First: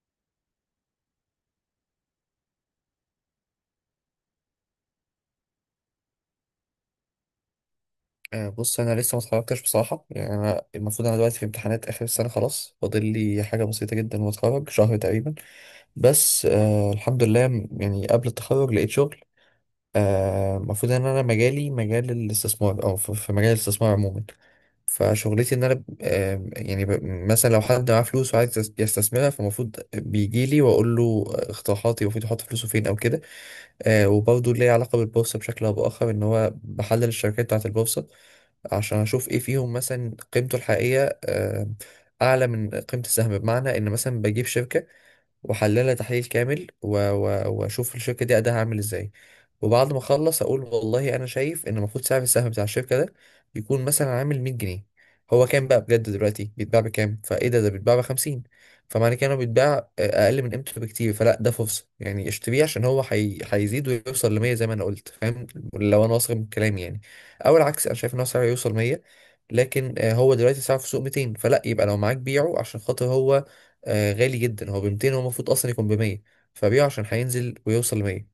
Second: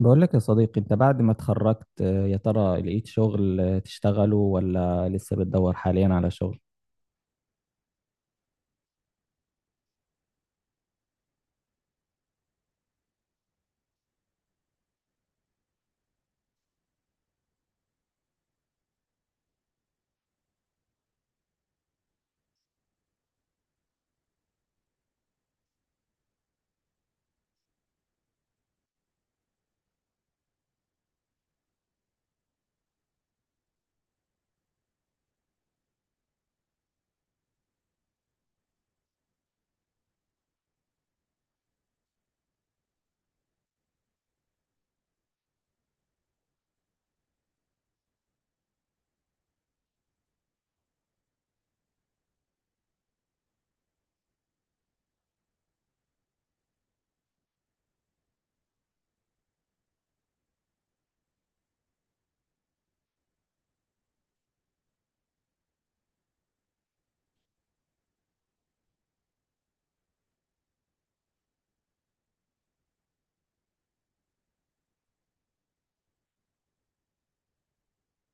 بقول لك يا صديقي، انت بعد ما اتخرجت، يا ترى لقيت شغل تشتغله ولا لسه بتدور حاليا على شغل؟ بص انا لسه ما اتخرجتش بصراحه. يعني انا المفروض انا دلوقتي في امتحانات اخر السنه، خلاص فاضل لي حاجه بسيطه جدا واتخرج شهر تقريبا. بس الحمد لله، يعني قبل التخرج لقيت شغل. المفروض ان انا مجالي مجال الاستثمار، او في مجال الاستثمار عموما. فشغلتي ان انا مثلا لو حد معاه فلوس وعايز يستثمرها، فالمفروض بيجي لي واقول له اقتراحاتي، المفروض يحط فلوسه فين او كده. وبرضه ليه علاقة بالبورصة بشكل أو بآخر، إن هو بحلل الشركات بتاعة البورصة عشان أشوف إيه فيهم، مثلا قيمته الحقيقية أعلى من قيمة السهم، بمعنى إن مثلا بجيب شركة واحللها تحليل كامل واشوف الشركه دي اداها عامل ازاي. وبعد ما اخلص اقول والله انا شايف ان المفروض سعر السهم بتاع الشركه ده يكون مثلا عامل 100 جنيه. هو كام بقى بجد دلوقتي؟ بيتباع بكام؟ فايه ده بيتباع ب 50. فمعنى كده انه بيتباع اقل من قيمته بكتير، فلا ده فرصه يعني اشتريه عشان هو هيزيد ويوصل ل 100 زي ما انا قلت، فاهم؟ لو انا واثق من كلامي يعني. او العكس، انا شايف ان هو سعره يوصل 100 لكن هو دلوقتي سعره في السوق 200، فلا يبقى لو معاك بيعه عشان خاطر هو غالي جدا، هو ب 200 هو المفروض اصلا يكون ب 100، فبيعه عشان هينزل ويوصل ل 100.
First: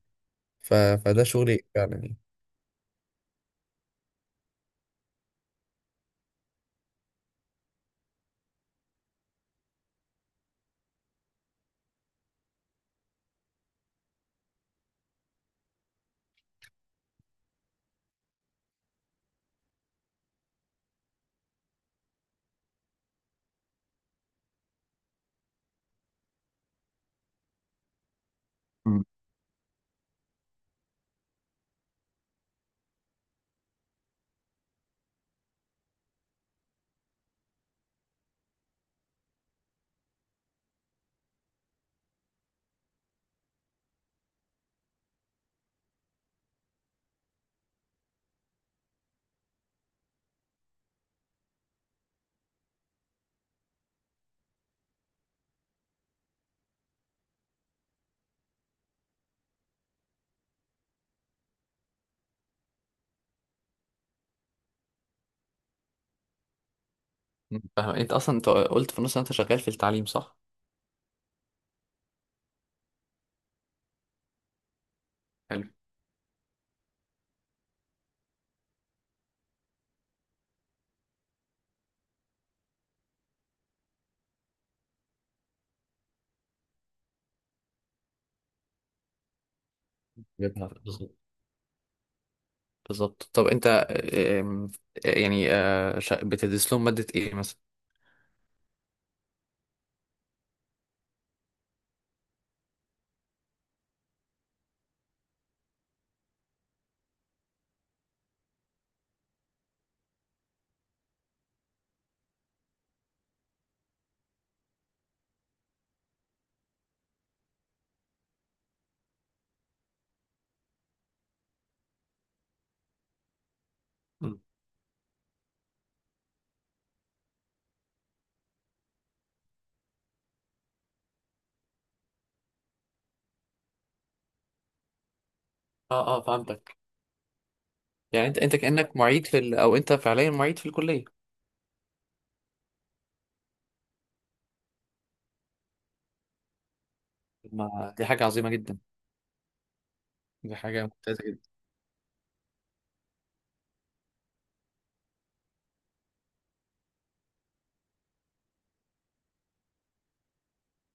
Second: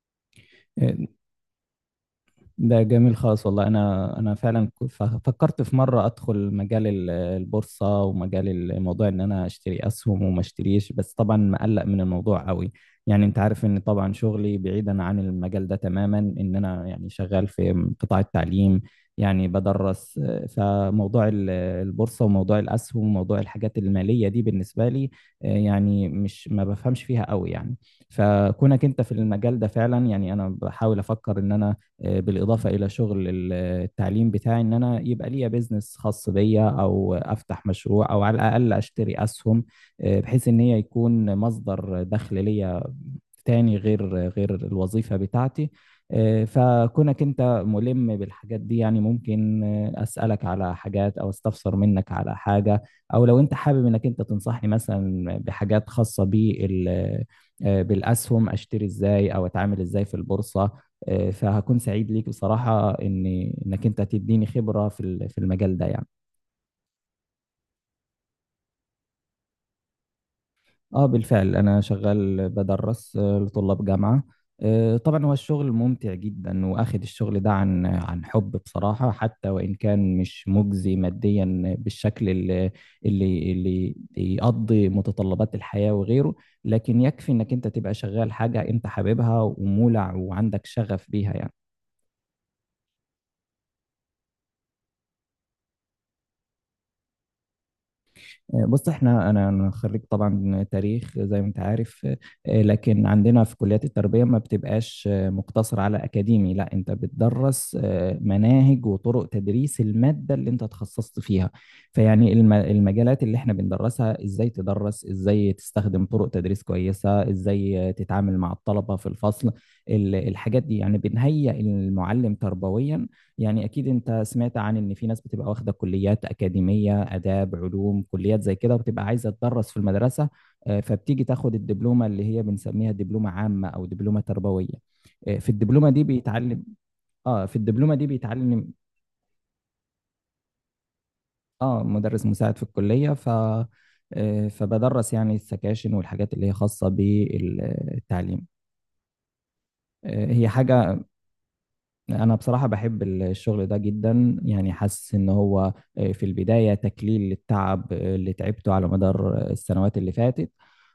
فده شغل فعلا يعني. ده جميل خالص، والله انا فعلا فكرت في مره ادخل مجال البورصه ومجال الموضوع ان انا اشتري اسهم وما اشتريش، بس طبعا مقلق من الموضوع قوي. يعني انت عارف ان طبعا شغلي بعيدا عن المجال ده تماما، ان انا يعني شغال في قطاع التعليم. يعني بدرس، فموضوع البورصه وموضوع الاسهم وموضوع الحاجات الماليه دي بالنسبه لي يعني مش ما بفهمش فيها قوي يعني. فكونك انت مم. في المجال ده فعلا، يعني انا بحاول افكر ان انا بالإضافة إلى شغل التعليم بتاعي، إن أنا يبقى ليا بيزنس خاص بيا أو أفتح مشروع أو على الأقل أشتري أسهم، بحيث إن هي يكون مصدر دخل ليا تاني غير الوظيفة بتاعتي. فكونك انت ملم بالحاجات دي يعني ممكن اسألك على حاجات او استفسر منك على حاجة، او لو انت حابب انك انت تنصحني مثلا بحاجات خاصة بال، بالاسهم، اشتري ازاي او اتعامل ازاي في البورصة. فهكون سعيد ليك بصراحة ان انك انت تديني خبرة في في المجال ده يعني. فاهم؟ انت اصلا انت قلت في النص إن انت شغال في التعليم، صح؟ اه بالفعل انا شغال بدرس لطلاب جامعة. طبعا هو حلو. الشغل ممتع جدا، واخد الشغل ده عن حب بصراحة، حتى وان كان مش مجزي ماديا بالشكل اللي يقضي متطلبات الحياة وغيره. لكن يكفي انك انت تبقى شغال حاجة انت حاببها ومولع وعندك جبنا شغف بالظبط. بيها يعني. بالظبط. طب انت، آم، يعني بتدرس لهم مادة ايه مثلا؟ بص احنا أنا خريج طبعا تاريخ زي ما انت عارف. لكن عندنا في كليات التربيه ما بتبقاش مقتصر على اكاديمي، لا انت بتدرس مناهج وطرق تدريس الماده اللي انت تخصصت فيها. فيعني المجالات اللي احنا بندرسها، ازاي تدرس، ازاي تستخدم طرق تدريس كويسه، ازاي تتعامل مع الطلبه في الفصل، الحاجات دي يعني بنهيئ المعلم تربويا. يعني أكيد أنت مم. سمعت عن إن في ناس بتبقى واخدة كليات أكاديمية، آداب، علوم، كليات زي كده، وبتبقى عايزة تدرس في المدرسة. فبتيجي تاخد الدبلومة اللي هي بنسميها دبلومة عامة أو دبلومة تربوية. آه، في الدبلومة اه دي اه، بيتعلم فهمتك. في الدبلومة دي يعني انت انت بيتعلم. كأنك معيد في او انت فعليا معيد في الكلية؟ آه، مدرس مساعد في الكلية. ف آه، فبدرس يعني السكاشن والحاجات اللي هي خاصة ما دي حاجة بالتعليم. عظيمة جدا، هي دي حاجة. حاجة. انا بصراحة بحب الشغل ده جدا، يعني حاسس ان هو في البداية تكليل للتعب اللي تعبته على مدار السنوات اللي فاتت.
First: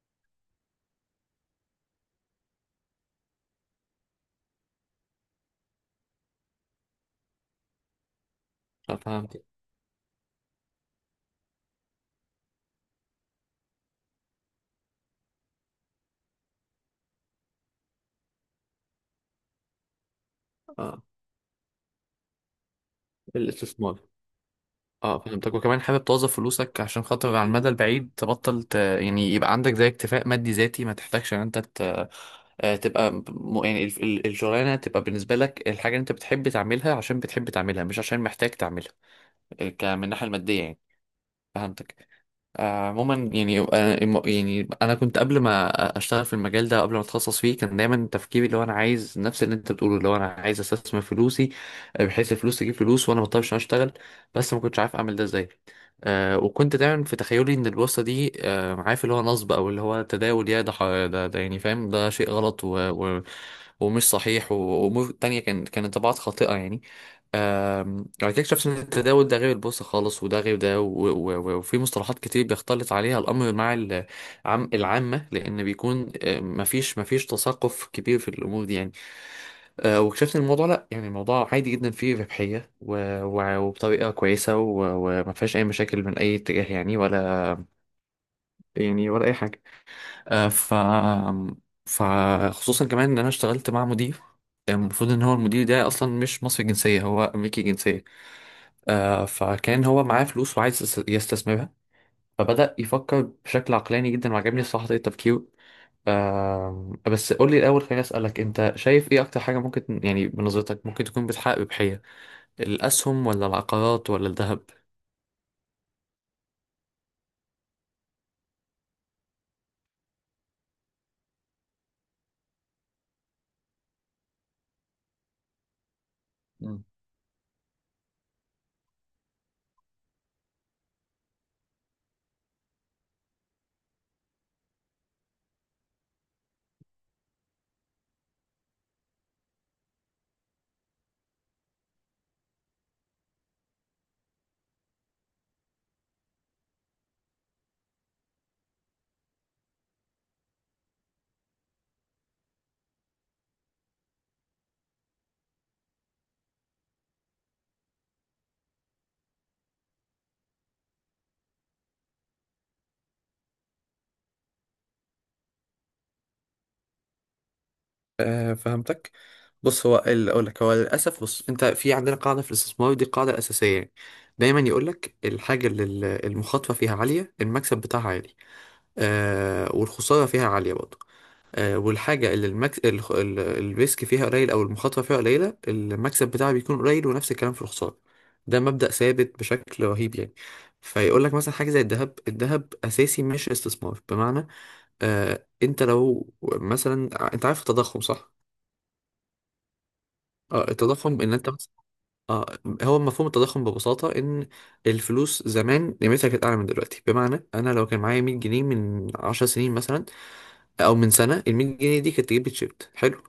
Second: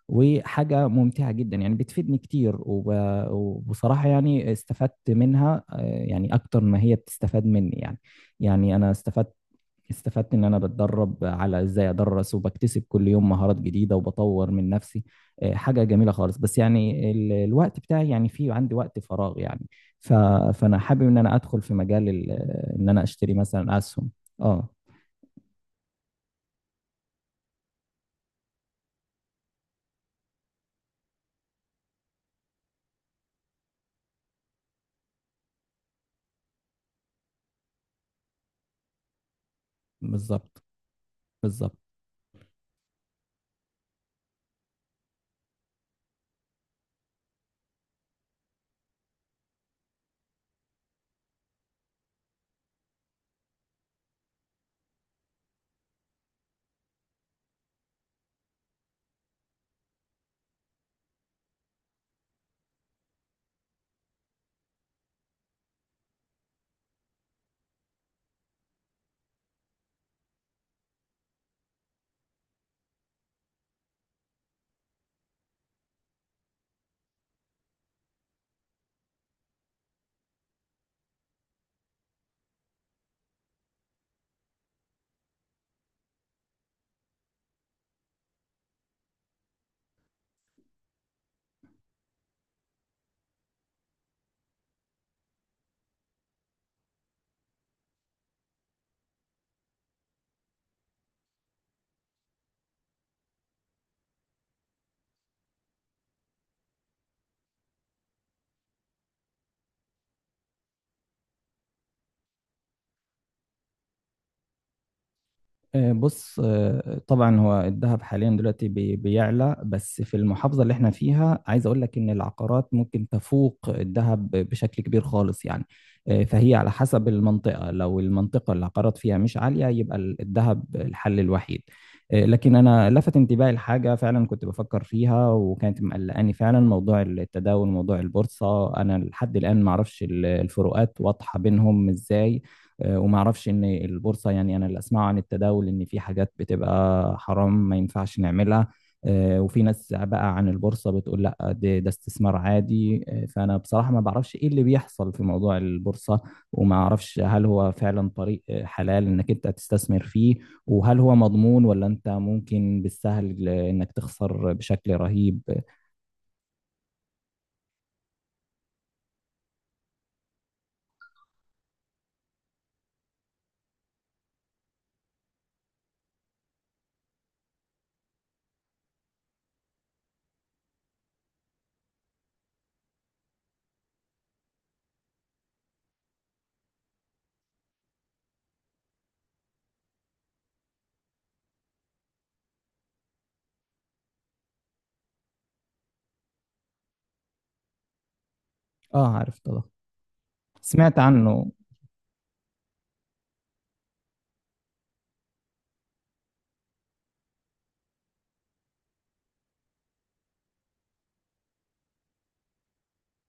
وحاجة ممتعة جدا يعني، بتفيدني كتير وبصراحة يعني استفدت منها، يعني اكتر ما هي بتستفاد مني يعني. يعني انا استفدت فهمت. استفدت ان انا بتدرب على ازاي ادرس، وبكتسب كل يوم مهارات جديده، وبطور من نفسي. حاجه جميله خالص، بس يعني الوقت بتاعي يعني في عندي وقت فراغ يعني. ف... فانا حابب اه، ان انا ادخل في مجال ان انا اشتري مثلا الاستثمار. اسهم. اه، اه فهمتك. وكمان حابب توظف فلوسك عشان خاطر على المدى البعيد تبطل يعني يبقى عندك زي اكتفاء مادي ذاتي، ما تحتاجش ان انت تبقى يعني الشغلانه تبقى بالنسبه لك الحاجه اللي انت بتحب تعملها عشان بتحب تعملها، مش عشان محتاج تعملها. من الناحيه بالظبط، الماديه يعني. بالظبط. فهمتك. عموما يعني، يعني انا كنت قبل ما اشتغل في المجال ده، قبل ما اتخصص فيه، كان دايما تفكيري اللي هو انا عايز نفس اللي انت بتقوله، اللي هو انا عايز استثمر فلوسي بحيث الفلوس تجيب فلوس وانا ما اضطرش إن أنا اشتغل. بس ما كنتش عارف اعمل ده ازاي. وكنت دايما في تخيلي ان البورصه دي، عارف، اللي هو نصب او اللي هو تداول، يا ده ده يعني، فاهم؟ ده شيء غلط ومش صحيح، وامور تانية كان كانت طبعات خاطئه يعني. بعد كده اكتشفت ان التداول ده غير البورصه خالص، وده غير ده، وفي مصطلحات كتير بيختلط عليها الامر مع العامه، لان بيكون مفيش تثقف كبير في الامور دي يعني. واكتشفت ان الموضوع لا، يعني الموضوع عادي جدا، فيه ربحيه وبطريقه كويسه وما فيهاش اي مشاكل من اي اتجاه يعني، ولا يعني ولا اي حاجه. آه، ف فخصوصا كمان ان انا اشتغلت مع مدير، يعني المفروض ان هو المدير ده اصلا مش مصري الجنسيه، هو امريكي الجنسيه. فكان هو معاه فلوس وعايز يستثمرها، فبدأ يفكر بشكل عقلاني جدا، وعجبني الصراحه طريقه تفكيره. بس قول لي الاول، خليني اسالك، انت شايف ايه اكتر حاجه ممكن، يعني بنظرتك ممكن تكون بتحقق ربحيه؟ الاسهم ولا العقارات ولا الذهب؟ بص، طبعا هو الذهب حاليا دلوقتي بيعلى، بس في المحافظة اللي احنا فيها عايز اقول لك ان العقارات ممكن تفوق الذهب بشكل كبير خالص يعني. فهي على مم. حسب المنطقة، لو المنطقة اللي العقارات فيها مش عالية يبقى الذهب الحل الوحيد. لكن انا لفت انتباهي لحاجة فعلا كنت بفكر فيها، وكانت مقلقاني فعلا، موضوع التداول، موضوع البورصة، انا لحد الآن معرفش الفروقات واضحة بينهم ازاي. وما اعرفش ان البورصه، يعني انا اللي اسمعه عن التداول ان في حاجات بتبقى حرام ما ينفعش نعملها. وفي ناس بقى عن البورصه بتقول لا، ده استثمار عادي. فانا بصراحه ما بعرفش ايه اللي بيحصل في موضوع البورصه، وما اعرفش هل هو فعلا طريق حلال انك انت تستثمر فيه، وهل هو مضمون ولا انت ممكن بالسهل انك تخسر بشكل رهيب. آه فهمتك. بص، هو اللي اقول لك، هو للاسف، بص، انت في عندنا قاعده في الاستثمار، دي قاعده اساسيه يعني. دايما يقول لك الحاجه اللي المخاطره فيها عاليه، المكسب بتاعها عالي والخساره فيها عاليه برضه. والحاجه اللي الريسك فيها قليل، او المخاطره فيها قليله، المكسب بتاعها بيكون قليل ونفس الكلام في الخساره. ده مبدأ ثابت بشكل رهيب يعني. فيقول لك مثلا حاجه زي الذهب. الذهب اساسي مش استثمار، بمعنى انت لو مثلا، انت عارف التضخم صح؟ اه عارف طبعا، سمعت التضخم ان عنه. انت... اه، هو مفهوم التضخم ببساطة إن الفلوس زمان قيمتها كانت أعلى من دلوقتي، بمعنى أنا لو كان معايا 100 جنيه من 10 سنين مثلا، او من سنه، ال 100 جنيه دي كانت تجيب لي تيشيرت حلو.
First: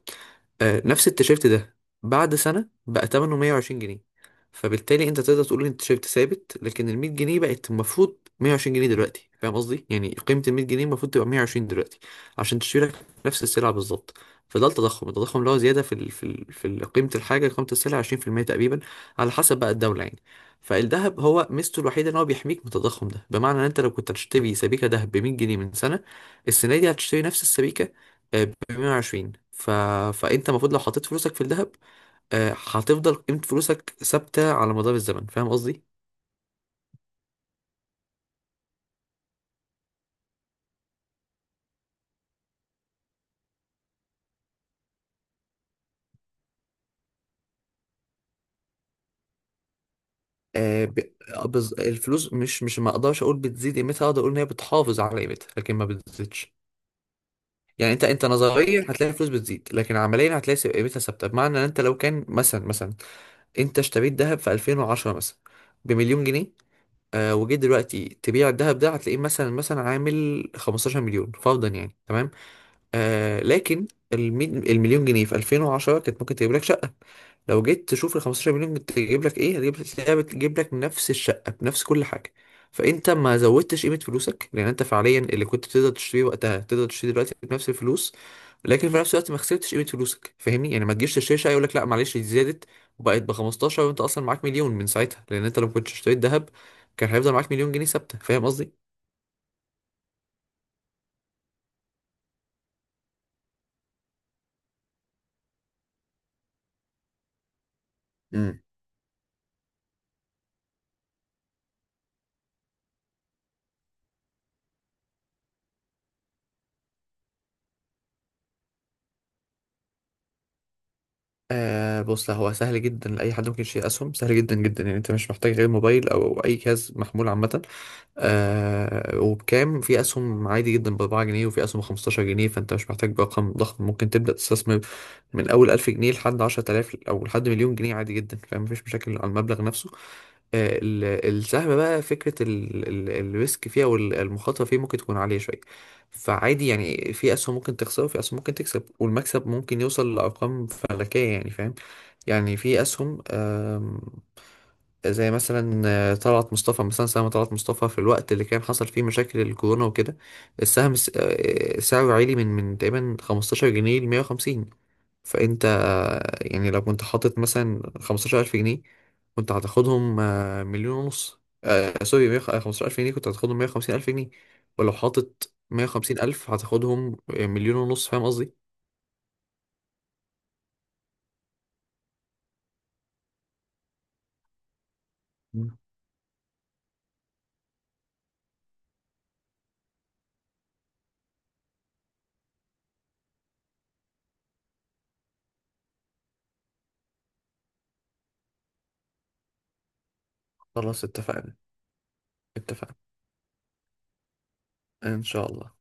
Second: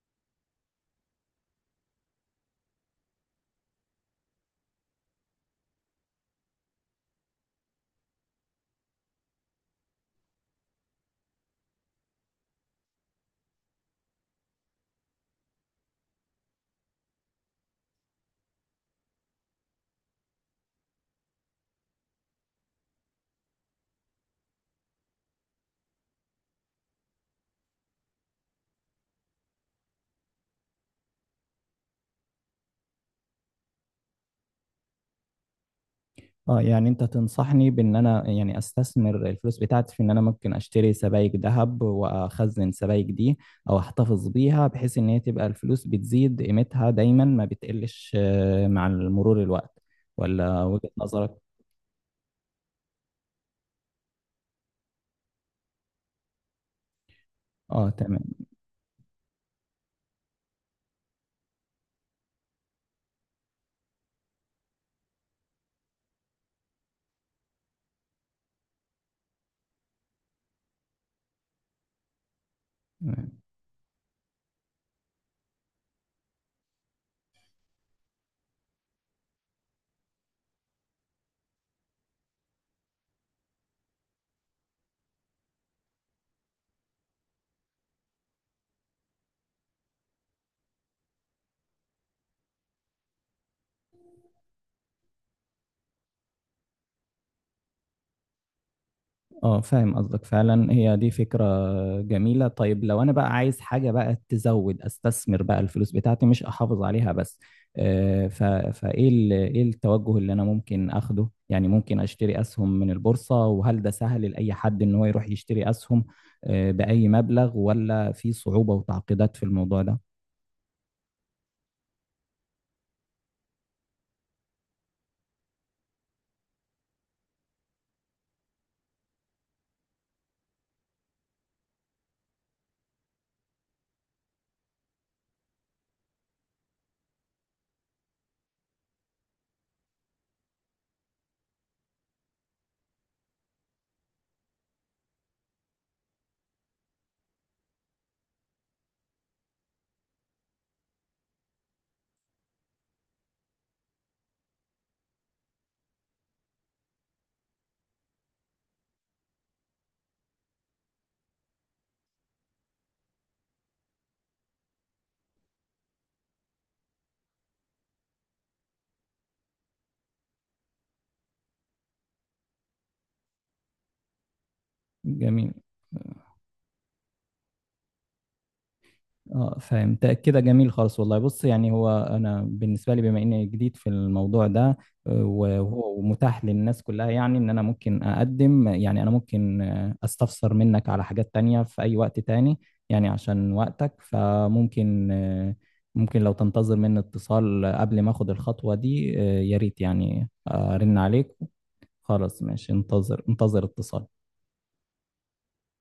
نفس التيشيرت ده بعد سنه بقى ثمنه 120 جنيه، فبالتالي انت تقدر تقول ان التيشيرت ثابت، لكن ال 100 جنيه بقت المفروض 120 جنيه دلوقتي، فاهم قصدي؟ يعني قيمه ال 100 جنيه المفروض تبقى 120 دلوقتي عشان تشتري لك نفس السلعه بالظبط. فده التضخم، التضخم اللي هو زياده في قيمه الحاجه، قيمه السلعه 20% تقريبا، على حسب بقى الدوله يعني. فالذهب، هو ميزته الوحيده ان هو بيحميك من التضخم ده، بمعنى ان انت لو كنت هتشتري سبيكه ذهب ب 100 جنيه من سنه، السنة دي هتشتري نفس السبيكة ب 120. فأنت المفروض لو حطيت فلوسك في الذهب، هتفضل قيمة فلوسك ثابتة على مدار الزمن، فاهم قصدي؟ اه، يعني انت تنصحني بان انا يعني استثمر الفلوس بتاعتي في ان انا ممكن اشتري سبائك ذهب، واخزن سبائك دي او احتفظ بيها، بحيث ان هي تبقى الفلوس بتزيد قيمتها دايما ما بتقلش مع مرور الوقت، ولا آه، وجهة ب... نظرك؟ الفلوس مش ما أقدرش أقول بتزيد قيمتها، أقدر أقول إن هي بتحافظ على قيمتها لكن ما بتزيدش. اه يعني أنت تمام، أنت نظريا هتلاقي الفلوس بتزيد، لكن عمليا هتلاقي قيمتها ثابتة، بمعنى إن أنت لو كان مثلا مثلا أنت اشتريت ذهب في 2010 مثلا بمليون جنيه، وجيت دلوقتي تبيع الذهب ده هتلاقيه مثلا مثلا عامل 15 مليون فرضا يعني، تمام؟ تمام. لكن المليون جنيه في 2010 كانت ممكن تجيب لك شقة، لو جيت تشوف ال 15 مليون تجيب لك ايه؟ هتجيب، تلاقيها بتجيب لك نفس الشقة بنفس كل حاجة. فانت ما زودتش قيمة فلوسك، لان انت فعليا اللي كنت تقدر تشتريه وقتها تقدر تشتريه دلوقتي بنفس الفلوس. لكن في نفس الوقت ما خسرتش قيمة فلوسك، فاهمني يعني؟ ما تجيش تشتري شقة يقول لك لا معلش، دي زادت وبقت ب 15، وانت اصلا معاك مليون من ساعتها، لان انت لو كنت اشتريت ذهب كان هيفضل معاك مليون جنيه ثابتة، فاهم قصدي؟ اه، فاهم قصدك فعلا، هي دي فكرة جميلة. طيب، لو انا بقى عايز حاجة بقى تزود، استثمر بقى الفلوس بتاعتي مش احافظ عليها بس، آه، ف... ايه التوجه اللي انا ممكن اخده يعني؟ ممكن اشتري اسهم من البورصة، وهل ده سهل لأي حد ان هو يروح يشتري اسهم بأي مبلغ، ولا في صعوبة وتعقيدات في الموضوع ده؟ آه بص، لا، هو سهل جدا. لأي حد ممكن يشتري أسهم، سهل جدا جدا يعني. أنت مش محتاج غير موبايل أو أي جهاز محمول عامة. وبكام، في أسهم عادي جدا بأربعة جنيه، وفي أسهم بخمستاشر جنيه، فأنت مش محتاج برقم ضخم ممكن تبدأ تستثمر، من أول ألف جنيه لحد عشرة آلاف أو لحد مليون جنيه عادي جدا، فمفيش مشاكل على المبلغ نفسه. آه، ال- السهم بقى فكرة الريسك فيها والمخاطرة فيه ممكن تكون عالية شوية، فعادي يعني في أسهم ممكن تخسر وفي أسهم ممكن تكسب، والمكسب ممكن يوصل لأرقام فلكية يعني، فاهم؟ يعني في أسهم، زي مثلا طلعت مصطفى، مثلا سهم طلعت مصطفى في الوقت اللي كان حصل فيه مشاكل الكورونا وكده، السهم س- آه، سعره عالي، من تقريبا 15 جنيه ل 150. فانت يعني لو كنت حاطط مثلا 15,000 جنيه، كنت هتاخدهم مليون ونص. آه سوري، 100، 15,000 جنيه كنت هتاخدهم 150,000 جنيه، ولو جميل، حاطط 150,000 هتاخدهم مليون ونص، فاهم قصدي؟ اه فهمت كده، جميل خالص والله. بص يعني هو انا بالنسبه لي بما اني جديد في الموضوع ده، مم. وهو متاح للناس كلها، يعني ان انا ممكن اقدم، يعني انا ممكن استفسر منك على حاجات تانية في اي وقت تاني. يعني عشان وقتك، فممكن آه، ممكن لو تنتظر مني اتصال قبل ما اخد الخطوه دي، يا ريت يعني، ارن خلاص عليك. اتفقنا. خلاص، ماشي، اتفقنا انتظر اتصال. ان شاء الله.